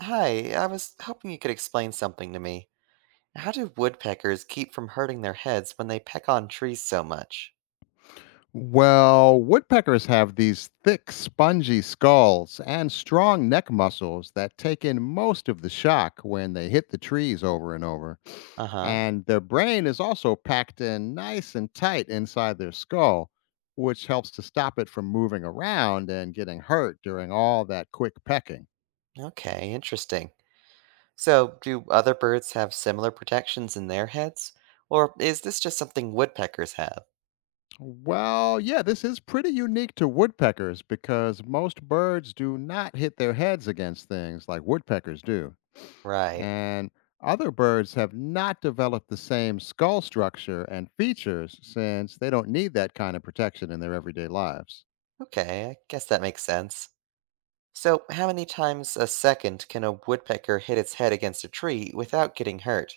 Hi, I was hoping you could explain something to me. How do woodpeckers keep from hurting their heads when they peck on trees so much? Well, woodpeckers have these thick, spongy skulls and strong neck muscles that take in most of the shock when they hit the trees over and over. Uh huh. And their brain is also packed in nice and tight inside their skull, which helps to stop it from moving around and getting hurt during all that quick pecking. Okay, interesting. So, do other birds have similar protections in their heads? Or is this just something woodpeckers have? Well, yeah, this is pretty unique to woodpeckers because most birds do not hit their heads against things like woodpeckers do. Right. And other birds have not developed the same skull structure and features since they don't need that kind of protection in their everyday lives. Okay, I guess that makes sense. So, how many times a second can a woodpecker hit its head against a tree without getting hurt?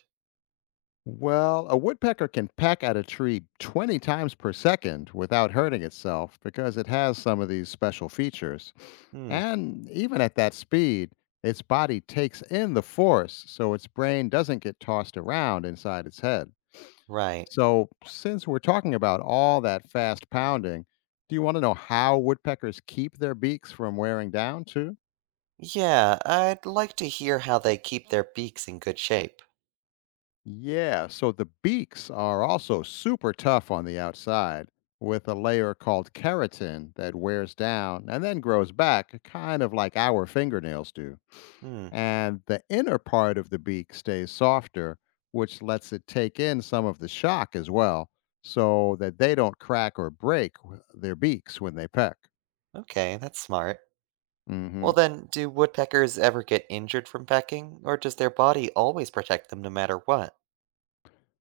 Well, a woodpecker can peck at a tree 20 times per second without hurting itself because it has some of these special features. Hmm, And even at that speed, its body takes in the force so its brain doesn't get tossed around inside its head. right. So, since we're talking about all that fast pounding, do you want to know how woodpeckers keep their beaks from wearing down too? Yeah, I'd like to hear how they keep their beaks in good shape. Yeah, so the beaks are also super tough on the outside with a layer called keratin that wears down and then grows back, kind of like our fingernails do. Hmm. And the inner part of the beak stays softer, which lets it take in some of the shock as well, so that they don't crack or break their beaks when they peck. Okay, that's smart. hmm Well, then, do woodpeckers ever get injured from pecking, or does their body always protect them no matter what?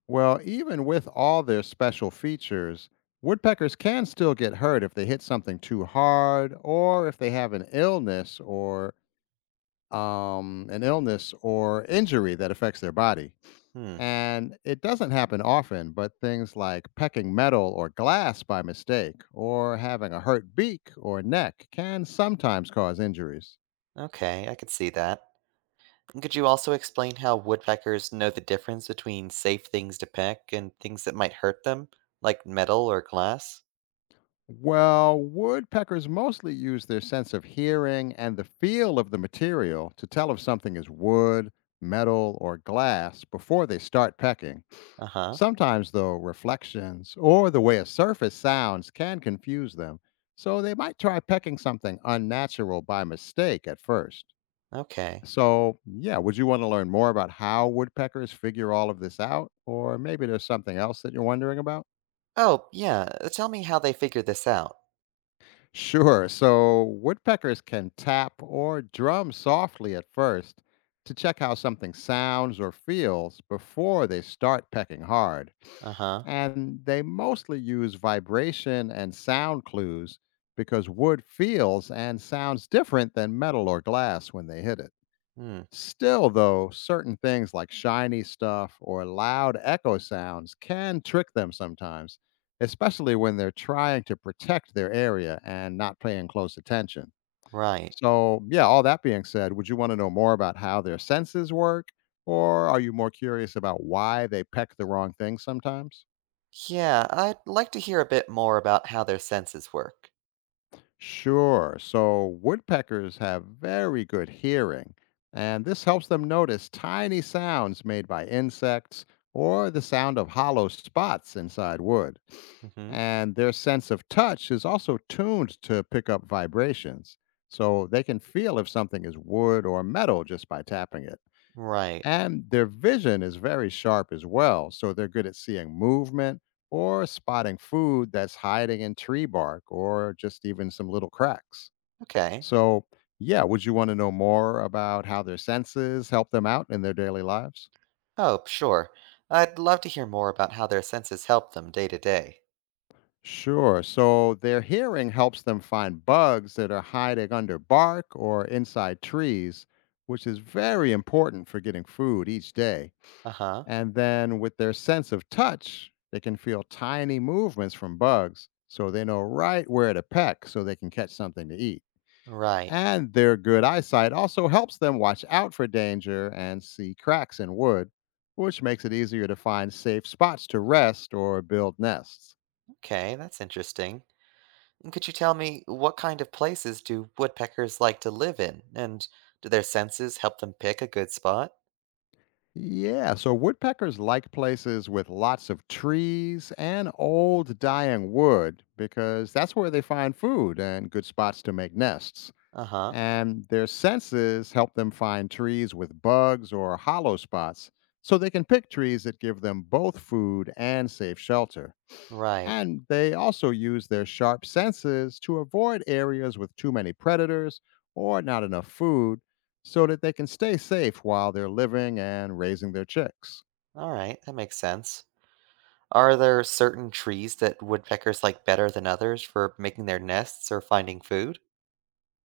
Well, even with all their special features, woodpeckers can still get hurt if they hit something too hard or if they have an illness or injury that affects their body. Hmm, And it doesn't happen often, but things like pecking metal or glass by mistake or having a hurt beak or neck can sometimes cause injuries. okay, I could see that. And could you also explain how woodpeckers know the difference between safe things to peck and things that might hurt them, like metal or glass? Well, woodpeckers mostly use their sense of hearing and the feel of the material to tell if something is wood, metal, or glass before they start pecking. Uh huh, Sometimes, though, reflections or the way a surface sounds can confuse them, so they might try pecking something unnatural by mistake at first. okay. So, yeah, would you want to learn more about how woodpeckers figure all of this out? Or maybe there's something else that you're wondering about? Oh, yeah, tell me how they figure this out. Sure. So woodpeckers can tap or drum softly at first to check how something sounds or feels before they start pecking hard. Uh huh, And they mostly use vibration and sound clues because wood feels and sounds different than metal or glass when they hit it. hmm, Still, though, certain things like shiny stuff or loud echo sounds can trick them sometimes, especially when they're trying to protect their area and not paying close attention. right. So, yeah, all that being said, would you want to know more about how their senses work? Or are you more curious about why they peck the wrong thing sometimes? Yeah, I'd like to hear a bit more about how their senses work. Sure. So woodpeckers have very good hearing, and this helps them notice tiny sounds made by insects or the sound of hollow spots inside wood. Mm hmm, And their sense of touch is also tuned to pick up vibrations, so they can feel if something is wood or metal just by tapping it. right, And their vision is very sharp as well, so they're good at seeing movement or spotting food that's hiding in tree bark or just even some little cracks. okay. So, yeah, would you want to know more about how their senses help them out in their daily lives? Oh, sure. I'd love to hear more about how their senses help them day to day. Sure. So, their hearing helps them find bugs that are hiding under bark or inside trees, which is very important for getting food each day. Uh huh. And then with their sense of touch, they can feel tiny movements from bugs, so they know right where to peck so they can catch something to eat. Right. And their good eyesight also helps them watch out for danger and see cracks in wood, which makes it easier to find safe spots to rest or build nests. Okay, that's interesting. And could you tell me what kind of places do woodpeckers like to live in? And do their senses help them pick a good spot? Yeah, so woodpeckers like places with lots of trees and old dying wood because that's where they find food and good spots to make nests. Uh huh. And their senses help them find trees with bugs or hollow spots so they can pick trees that give them both food and safe shelter. Right. And they also use their sharp senses to avoid areas with too many predators or not enough food so that they can stay safe while they're living and raising their chicks. All right, that makes sense. Are there certain trees that woodpeckers like better than others for making their nests or finding food?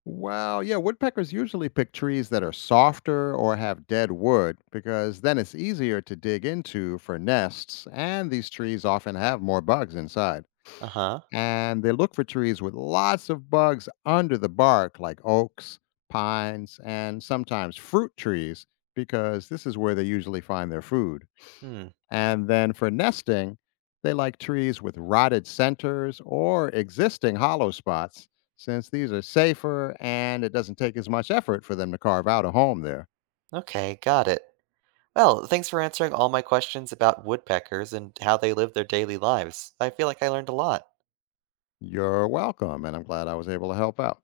Well, yeah, woodpeckers usually pick trees that are softer or have dead wood because then it's easier to dig into for nests, and these trees often have more bugs inside. Uh huh. And they look for trees with lots of bugs under the bark, like oaks, pines, and sometimes fruit trees, because this is where they usually find their food. Hmm. And then for nesting, they like trees with rotted centers or existing hollow spots, since these are safer and it doesn't take as much effort for them to carve out a home there. Okay, got it. Well, thanks for answering all my questions about woodpeckers and how they live their daily lives. I feel like I learned a lot. You're welcome, and I'm glad I was able to help out.